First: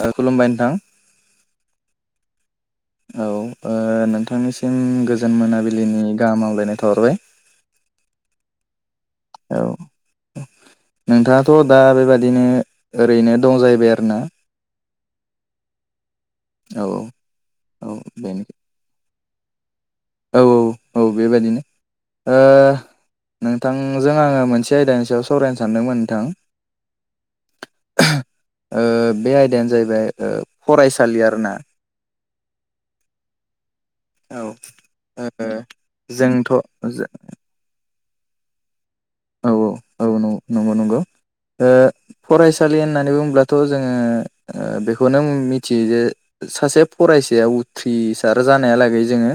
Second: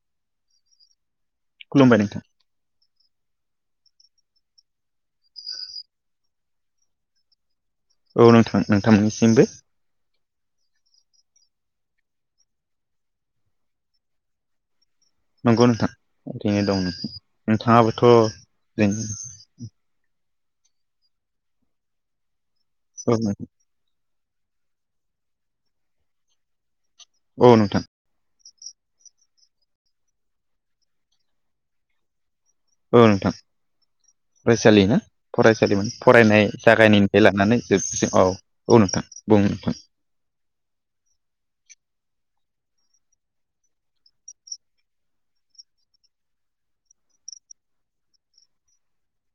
ओ खुलुमबाय नोंथां। खुलुमबाय नोंथां। औ ओ नोंथांनिसिम गोजोन मोनाबिलिनि गाहाम हामलायनाय थाहरबाय औ नोंथां नोंथांमोननिसिमबो औ नोंथाङाथ' दा बेबादिनो ओरैनो दं जाहैबाय आरोना नंगौ नोंथां ओरैनो दं औ नों औ नोंथाङाबोथ'नो बेनो औ औ औ बेबायदिनो ओ नोंथां जों आङो मोनसे आयदानि सायाव सावरायनो सानदोंमोन नोंथां औ नोंथां ओ बे आयदायानो जाहैबाय ओ फरायसालि आरोना औ नोंथां औ ओ फरायसालि ना फरायसालिमोन फरायनाय जोंथ' औ जागायनायनिफ्राय लानानै जोबसिम औ औ नोंथां बुं औ नोंथां औ औ नंगौ नंगौ ओ फरायसालि होननानै बुङोब्लाथ' जोङो ओ बेखौनो मिथियो जे सासे फराय साया उथ्रिसार जानायालागै जोङो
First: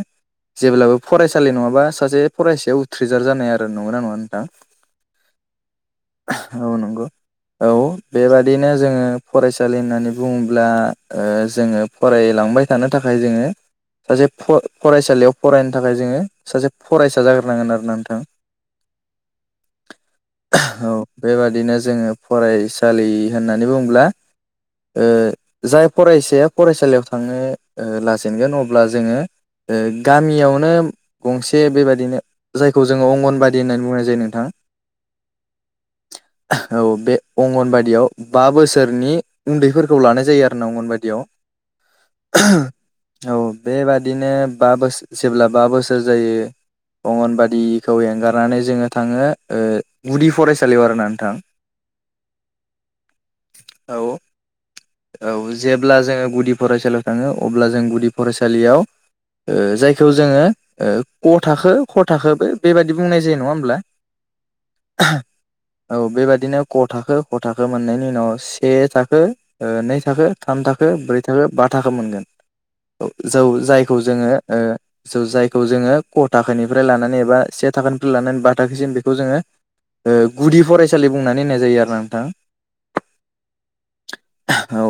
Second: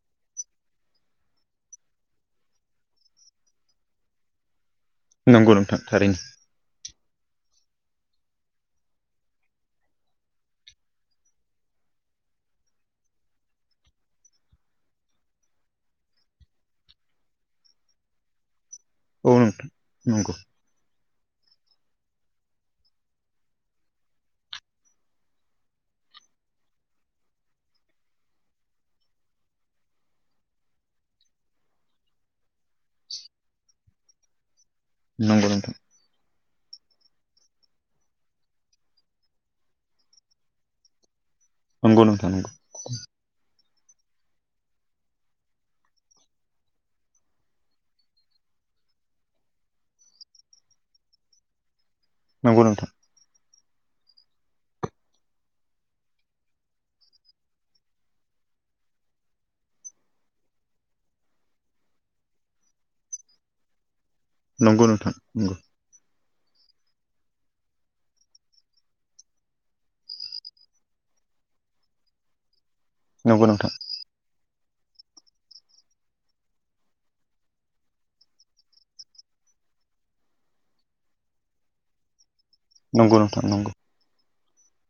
जेब्लाबो फरायसालि नङाबा सासे फरायसाया उथ्रिजार जानो हाया आरो नंगोना नङा नोंथां? नंगौ नोंथां थारैनो औ नंगौ औ बेबादिनो जोङो फरायसालि होननानै बुङोब्ला ओ जोङो फराय लांबाय थानो थाखाय जोङो सासे फरायसालियाव फरायनो थाखाय जोङो सासे फरायसा जाग्रोनांगोन आरो ना नोंथां [inaudible] औ नोंथां नंगौ औ बेबादिनो जोङो फरायसालि होननानै बुङोब्ला ओ जाय फरायसाया फरायसालियाव थांनो लाजेनगोन अब्ला जोङो ओ गामियावनो गंसे बेबादिनो जायखौ जोङो अंगनबादि होननानै बुंनाय जायो नोंथां नंगौ नोंथां औ बे अंगनबादियाव बा बोसोरनि उन्दैफोरखौ लानाय जायो आरो ना अंगनबादियाव नंगौ नोंथां नंगौ औ बेबादिनो बा बोसोर जेब्ला बा बोसोर जायो अंगनबादिखौ एंगारनानै जोङो थाङो ओ गुदि फरायसालियाव आरोना नोंथां नंगौ नोंथां औ औ जेब्ला जोङो गुदि फरायसालियाव थाङो अब्ला जों गुदि फरायसालियाव ओ जायखौ जोङो ओ क थाखो ख थाखोबो बेबाददि बुंनाय जायो नङा होमब्ला नंगौ नोंथां नंगौ बिदिनो क थाखो ख थाखो मोननायनि उनाव से थाखो नै थाखो थाम थाखो ब्रै थाखो बा थाखो मोनगोन जौ नंगौ नंगौ नोंथां जायखौ जोङो ओ सौ जायखौ जोङो क थाखोनिफ्राय लानानै एबा से थाखोनिफ्राय लानानै बा थाखोसिम बे खौ जोङो गुदि फरायसालि बुंनानै होननाय जायो आरो ना नोंथां। नंगौ नोंथां नंगौ औ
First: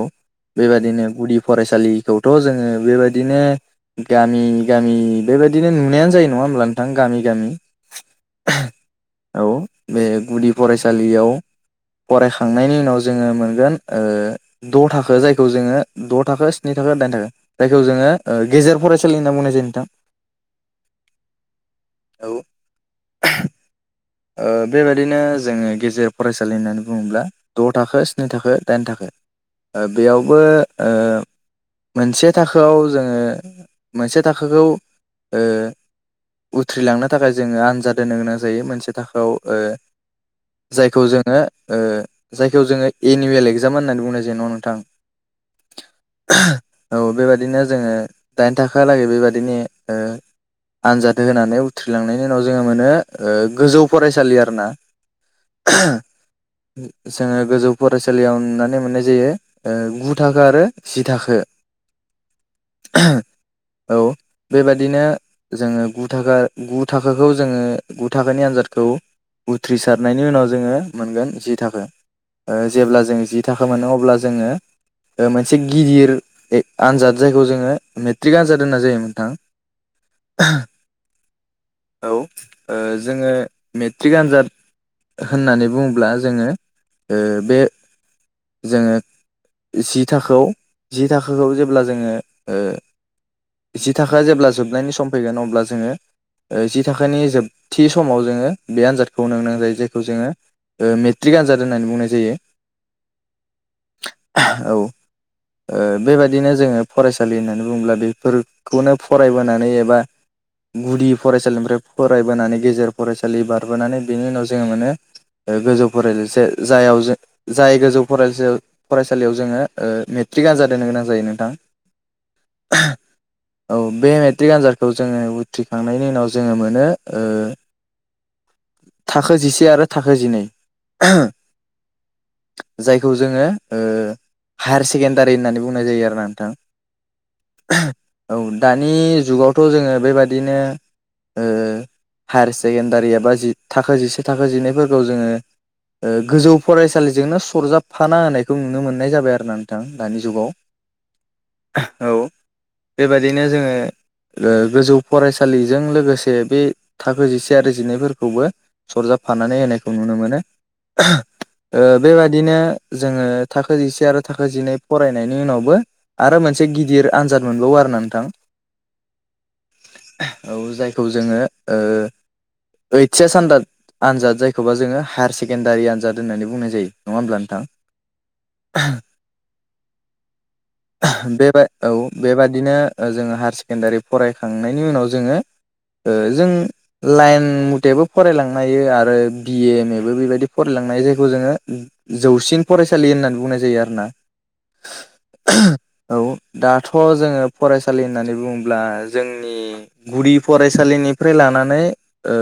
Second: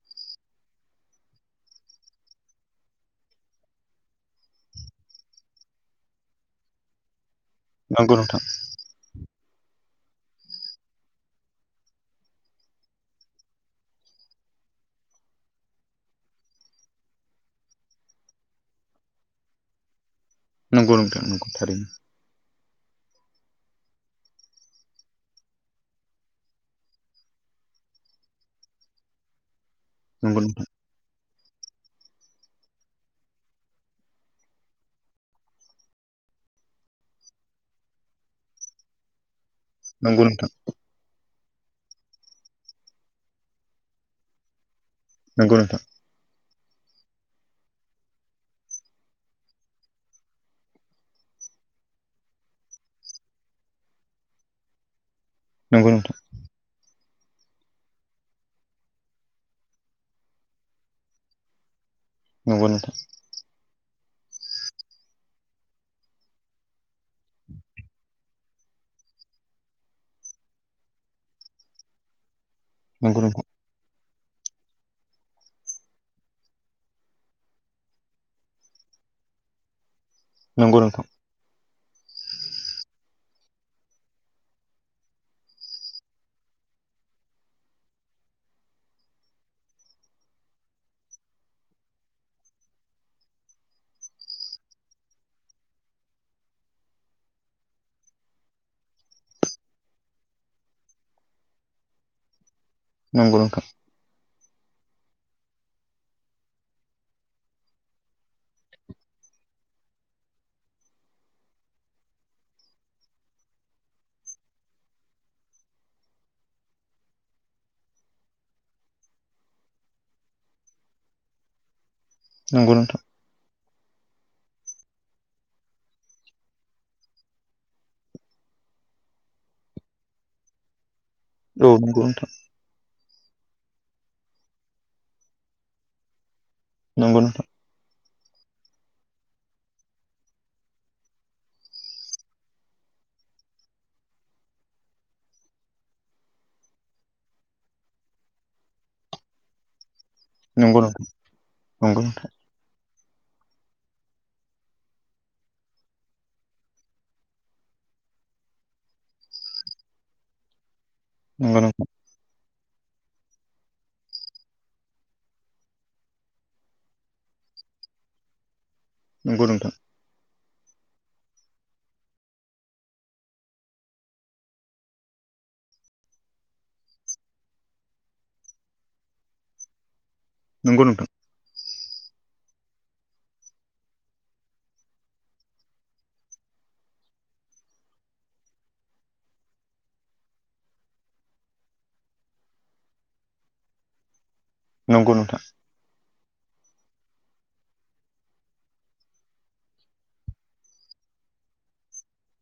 बेबायदिनो गुदि फरायसालिखौथ' जोङो बेबायदिनो गामि गामि बे बादिनो नुनायानो जायो नङा होमब्ला नोंथां गामि गामि नंगौ नोंथां औ बे गुदि फरायसालियाव फरायखांनायनि उनाव जोङो मोनगोन ओ द' थाखो जायखौ जोङो द' थाखो स्नि थाख थाखाय जायखौ जोङो गेजेर फरायसालिनि होनना बुंनाय जायो नोंथां नंगौ नोंथां नंगौ थारि [inaudible] ओ बेबायाददिनो जोङो गेजेर फरायसालि होननानै बुङोब्ला द' थाखो स्नि थाखो दाइन थाखो ओ नंगौ बेयावबो नोंथां ओ मोनसे थाखोआव जोङो मोनसे थाखोखौ ओ उथ्रिलांनो थाखाय जोङो आनजाद होनो गोनां जायो मोनसे थाखोआव ओ नंगौ नोंथां जायखौ जोङो ओ जायखौ जोङो एनिुयेल एगजाम होननानै बुंनो जेन' नोंथां। नंगौ नोंथां। औ बेबायदिनो जोङो दाइन थाखोयालागै बेबायदिनो आनजाद होनानै उथ्रिलांनायनि उनाव जोङो मोनो ओ गोजौ फरायसालि आरोना। नंगौ नोंथां। जोङो गोजौ फरायसालियाव नुनानै मोननाय जायो ओ गु थाखो आरो जि थाखो। [inaudible] नंगौ नोंथां। औ बेबादिनो जोङो गु थाखा गु थाखाखौ जोङो गु थाखोनि आन्जादखौ उथ्रिसारनायनि उनाव जोङो मोनगोन जि थाखो। ओ जेब्ला जों नंगौ नोंथां जि थाखा मोनो अब्ला जोङो मोनसे गिदिर आनजाद जायखौ जोङो मेट्रिक आनजाद होननाय जायो नोंथां। नंगौ नोंथां। औ ओ जोङो मेट्रिक आनजाद होननानै बुङोब्ला जोङो ओ बे जोङो जि थाखोआव जि थाखोखौ जेब्ला जोङो ओ जि थाखोया जेब्ला जोबनायनि सम फैगोन अब्ला जोङो जि थाखानि जोब थि समाव जोङो बे आनजादखौ होनो गोनां जायो जायखौ जोङो ओ मेट्रिक आनजाद होननानै बुंनाय जायो। नंगौ नोंथां। औ। ओ बेबायदिनो जोङो फरायसालि होननानै बुङोब्ला बेफोरखौनो फरायबोनानै एबा गुदि फरायसालिनिफ्राय फरायबोनानै गेजेर फरायसालि बारबोनानै बेनि उनाव जोङो मोनो गोजौ फराय जायाव जो जाय गोजौ फराय फरायसालियाव जोङो ओ मे ट्रिक आनजाद होननानै गोनां जायो नोंथां नंगौ नोंथां। औ बे मेट्रिक आनजादखौ जोङो उथ्रिखांनायनि उनाव जोङो मोनो ओ थाखो जिसे आरो थाखो जिनै औ नंगौ नोंथां। बे खौ जोङो ओ हायार सेकेण्डारि होननानै बुंनाय जायो आरोना नोंथां। नंगौ नोंथां। औ दानि जुगावथ' जोङो बेबादिनो ओ हायार सेकेण्डारि एबा जि थाखो जिसे थाखो जिनैफोरखौ जोङो ओ गोजौ फरायसालिजोंनो सरजाबफाना होनायखौ नुनो मोननाय जाबाय आरोना नोंथां। दानि जुगाव नोंथां नंगौ औ। नोंथां बेबायदिनो जोङो ओ गोजौ फरायसालिजों लोगोसे बे थाखो जिसे आरो जिनैफोरखौबो सरजाबफानानै होनायखौ नुनो मोनो। नंगौ ओ नोंथां बेबादिनो जोङो थाखो जिसे आरो थाखो जिनै फरायनायनि उनावबो आरो मोनसे गिदिर आनजाद मोनबावो बारना नोंथां। नंगौ नोंथां। औ जायखौ जोङो ओ ओइस एस आनजाद जायखौबा जोङो हायार सेकेण्डारि आनजाद होननानै बुंनाय जायो नङा होमब्ला नोंथां? नंगौ नोंथां बेबा औ बेबादिनो जोङो हायार सेकेणडारि फरायखांनायनि उनाव जोङो ओ जों लाइन मतेबो फरायलांनो हायो आरो बि ए एम ए बो बेबायदि फरायलांनो हायो जायखौ जोङो जौसिन फरायसालि होननानै बुंनाय जायो आरोना। नंगौ नोंथां। औ दाथ' जोङो फरायसालि होननानै बुङोब्ला जोंनि गुदि फरायसालिनि फ्राय लानानै ओ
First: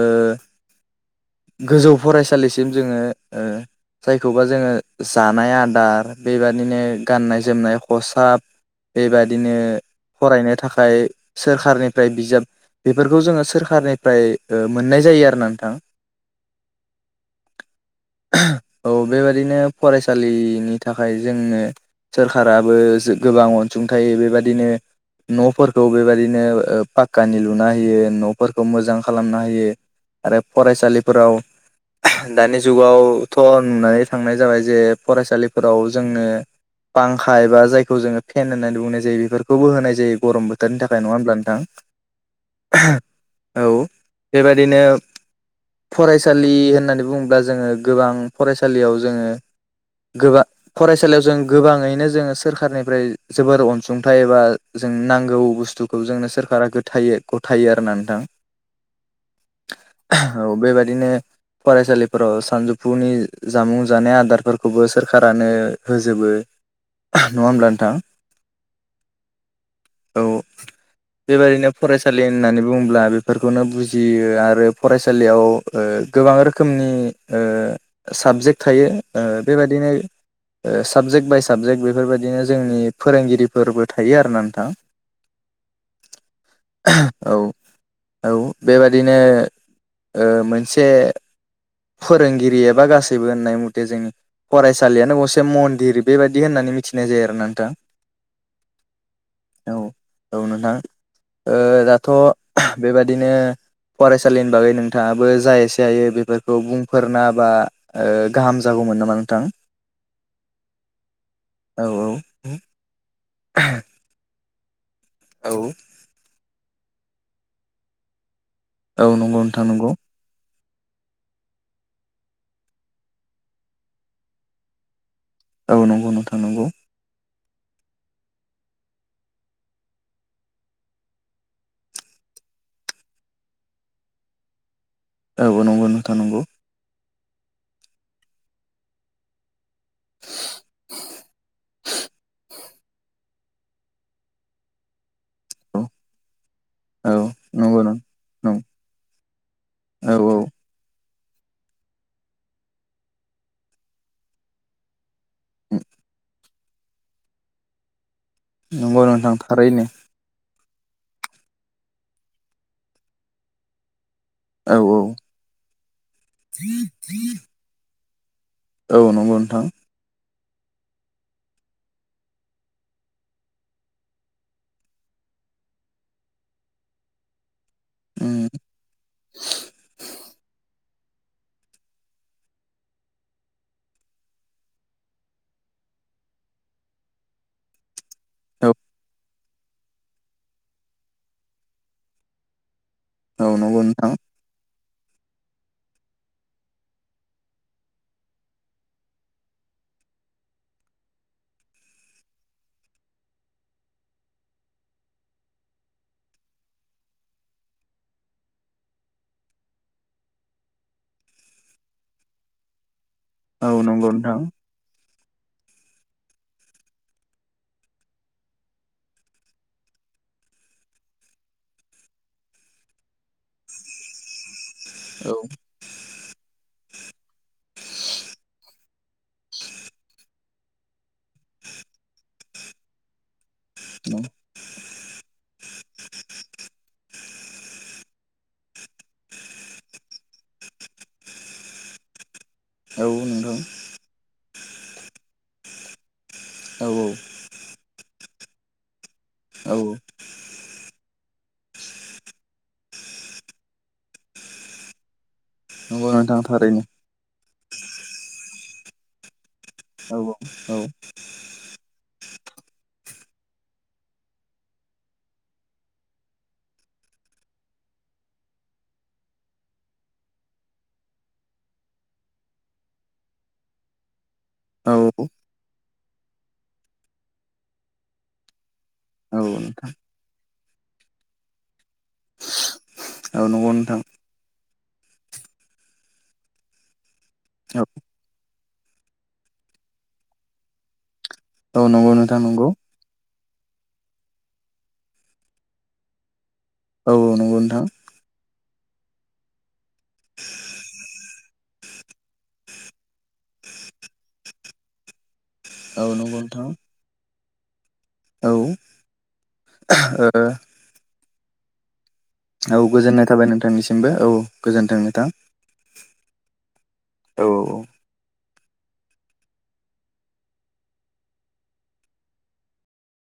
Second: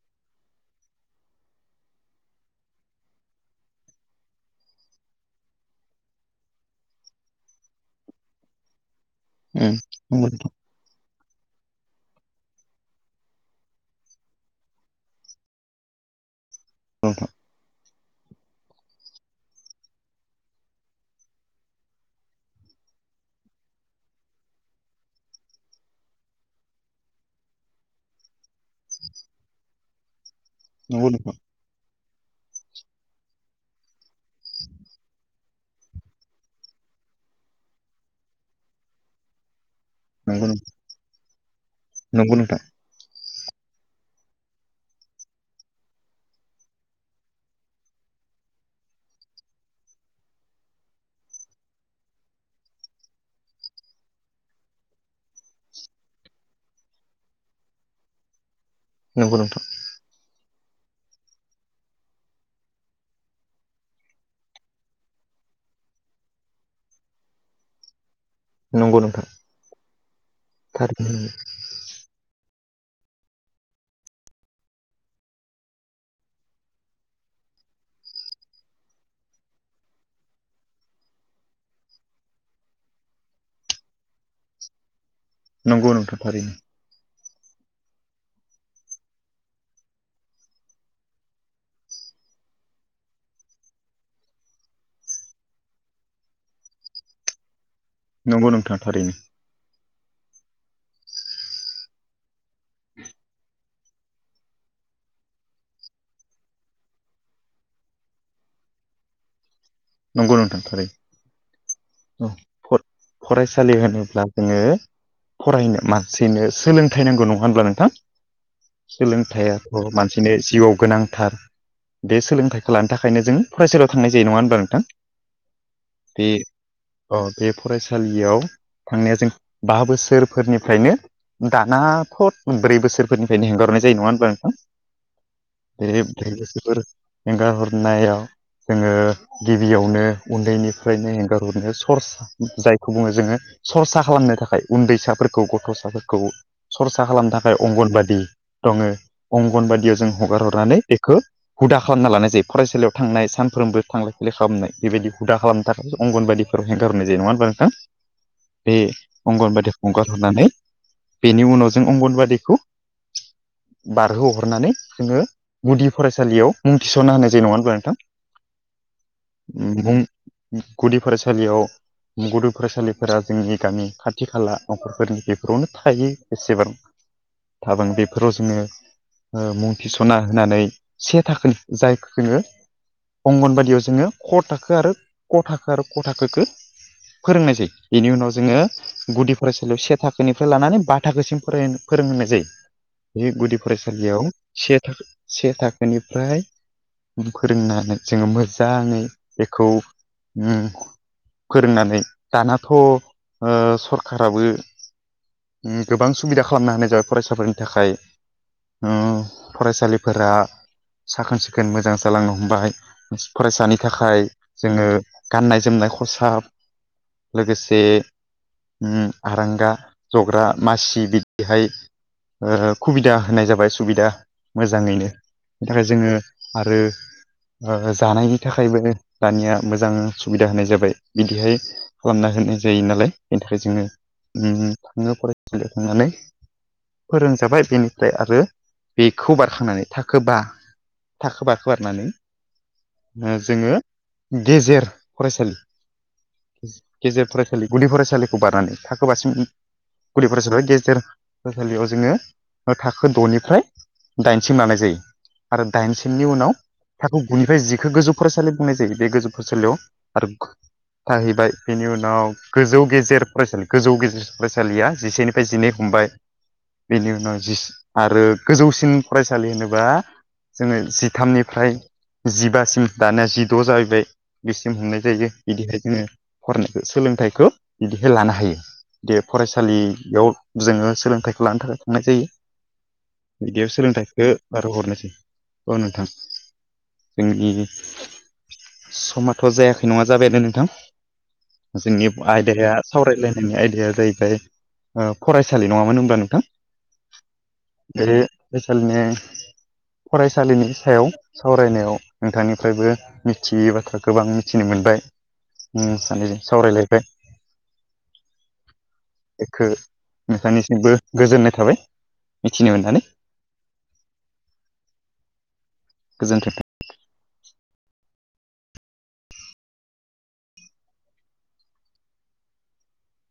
गोजौ फरायसालिसिम जोङो ओ जायखौबा जोङो जानाय आदार बेबादिनो गाननाय जोमनाय खसाब बेबादिनो नंगौ फरायनो थाखाय सोरखारनिफ्राय बिजाब बेफोरखौ जोङो सोर सरखारनिफ्राय मोननाय जायो आरो ना नोंथां। नोंथां औ बेबायादिनो फरायसालिनि थाखाय जोंनो सोरखाराबो गोबां अनसुंथाइ बेबायदिनो न'फोरखौ बेबायदिनो ओ पाक्कानि लुना होयो न' फोरखौ मोजां खालामनो होयो आरो नंगौ नोंथां उम नंगौ फरायसालिफोराव नोंथां दानि जुगावथ' नुनानै थांनाय जाबाय जे फरायसालिफोराव जोङो पांखा एबा जायखौ जोङो फेन होननानै बुंनाय जायो बेफोरखौबो होनाय ज जायो गरम नोंथां बोथोरनि थाखाय नङा हब्ला नोंथां? नंगौ नोंथां। औ बेबादिनो फरायसालि होननानै बुङोब्ला जोङो गोबां फरायसालियाव जोङो गोबां फरायसालियाव जों गोबाङैनो जोङो सोरखारनिफ्राय जोबोर अनसुंथाइ एबा जोंनो नांगौ बुस्थुखौ जोंनो सोरखारा गथायो आरोना नोंथां। नंगौ नोंथां। औ बेबादिनो फरायसालिफोराव सानजौफुनि जामुं जानाय आदारफोरखौबो सोरखारानो होजोबो। नङा होमबा नोंथां? नंगौ नोंथां। औ थारैनो बेबायाददिनो फरायसालि होननानै बुंब्ला बेफोरखौनो बुजियो आरो फरायसालियाव ओ गोबां रोखोमनि ओ साबजेक्ट थायो ओ बेबादिनो साबजेक्ट बाय साबजेक्ट बेफोरबायदिनो जोंनि फोरोंगिरिफोरबो थायो आरो ना नोंथां। नंगौ नोंथां औ औ बेबादिनो ओ मोनसे फोरोंगिरि एबा गासैबो होननाय मथे जोंनि फरायसालियानो गंसे मन्दिर बेबायदि होननानै मिथिनाय जायो आरो ना नोंथां। नंगौ नोंथां थारैनो। औ औ नोंथां ओ दाथ' बेबादिनो फरायसालिनि बागै नोंथाङाबो जा एसे हायो बेफोर खौ बुंफोरना बा गाहाम जागौमोन नामा नोंथां नंगौ नोंथां थारै औ फरायसालि होनोब्ला जोङो औ फरायनो मानसिनो सोलोंथाइ नांगौ नङा होनब्ला नोंथां? औ नंगौ नोंथां नंगौ सोलोंथाइयाथ' मानसिनो जिउआव गोनांथार बे सोलोंथाइखौ लानो थाखायनो जों फरायसालियाव थांनाय जायो नङा होनबा नोंथां? औ नंगौ बे नोंथां नंगौ। अ बे फरायसालियाव थांनाया जों बा बोसोरफोरनिफ्रायनो दाना फद ब्रै बोसोरफोरनिफ्रायनो हेंगारनाय जायो नङा होनब्ला नोंथां? औ नंगौ नोंथां [unintelligible] नंगौ बेफोर एंगार हरनायाव जोङो गिबियावनो उन्दैनिफ्रायनो एंगारहरनो सर्स जायखौ बुङो जोङो। सरसा खालामनो थाखाय उन्दैसाफोरखौ औ गथ'साफोरखौ। सरसा औ खालामनो थाखाय नंगौ नों अंगनबादि दङ अंगनबादियाव जों औ औ हगार हरनानै खो हुदा खालामना लानाय जायो फरायसालियाव थांनाय सानफ्रोमबो थांलाय फैलाय खालामनाय बेबायदि हुदा खालामनो थाखाय अंगनबादिफोराव हेंगार हरनाय जायो नङा होमबा नोंथां? बे नंगौ नोंथां अंगनबादि थारैनो हगारहरनानै। बेनि उनाव जों अंगनबादिखौ बार- बारहो हरनानै औ औ जोंङो गुदि फरायसालियाव मुं थिसनना होनाय जायो नङा होनब्ला नोंथां। औ नंगौ नोंथां। मुं गुदि फरायसालियाव। गुदि फरायसालिफोरा जोंनि गामि खाथि खाला नखरफोरनि बेफोरावनो थायो एसेबां [inaudible] थांनांआ बेफोराव उम जोंङो मुं थिसना होनानै से थाखो जाय जोंङो अंगनबादि बेयाव जोंङो क थाखो आरो क थाखो आरो ख थाखोखौ फोरोंनाय जायो। बेनि उनाव जोंङो औ गुदि। फरायसालियाव से थाखोनिफ्राय लानानै बा थाखोसिम फोरोंहोनाय जायो। बे औ गुदि नंगौ नोंथां फरायसालियाव से से थाखोनिफ्राय फोरोंनानै जोंङो मो दा नै बेखौउम फोरोंनानै दानाथ ओ सरखाराबो। गोबां सुबिदा खालामना होनाय जाबाय फरायसाफोरनि थाखाय। ओ फरायसालिफोरा साखोन सिखोन मोजां जालांनो हमबाय। फरायसानि औ नंगौ थाखाय नोंथां जोंङो गाननाय जोमनाय खसाब। लोगोसे। आरांगा जग्रा मासि बिदिहाय ओ सुबिदा होनाय जाबाय सुबिदा मोजांङैनो औ बेनि थाखाय जोंङो आरो जानायनि थाखायबो दानिया मोजां सुबिदा होनाय जाबाय। बिदिहाय खालामना होनाय जायो नालाय जोंङो नों थांङो फरायसालियाव थांनानै फोरोंजाबाय बेनिफ्राय आरो बेखौ बारखांनानै थाखोबा। थाखो बाखौ बाखारनानै औ नोंथां। गेजेर फरायसालि। औ गेजेर औ फरायसालि गुदि फरायसालिखौ बारनानै थाखोबासिम औ गुदि फरायसालियाव गेजेर फरायसालियाव जोंङो थाखो दनिफ्राय दाइनसिम लानाय जायो आरो नंगौ दाइनसिमनि नोंथां उनाव थारैनो थाखो गु जिखौ गोजौ फरायसालि बुंनाय जायो बे गोजौ फरायसालियाव औ आरो औ थाहैबाय बेनि उनाव गोजौ गेजेर फरायसालि गोजौ गेजेर फरायसालिया जिसेनिफ्राय जिनै बेनि उनाव आरो गोजौसिन फरायसालि होनोबा जोंङो जिथामनिफ्राय जिबासिम दानिया जिद जाहैबाय बेसिम औ हमनाय जायो बिदिहाय जोंङो फरायनायखौ सोलोंथाइखौ बिदिहाय लानो हायो औ नोंथां फरायसालियाव जोंङो सोलोंथाइखौ लानो थाखाय थांनाय जायो। औ बिदियाव नंगौ नोंथां सोलोंथाइखौ बारहोहरनाय जायो औ नोंथां। ओम ओम जोंनि औ समाथ जायाखै नङा जाबायानो नोंथां। औ जोंनि नंगौ नोंथां नंगौ आयदाया सावरायलायनायनि आयदा या जाहैबाय फरायसालि नङामोन होनब्ला नोंथां। औ औ नंगौ नोंथां नि फरायसालिनि सायाव सावरायनायाव नोंथांनिफ्रायबो मिथियै बाथ्रा गोबां मिथिनो मोनबाय औ सानैजों नंगौ नोंथां औ सावरायलायबाय ओ एखो मेखानिसिमबो गोजोननाय थाबाय मिथिनो औ मोननानै गोजोननाय थाबाय नोंथांनिसिमबो औ गोजोन्थों नोंथां गोजोन्थों औ औ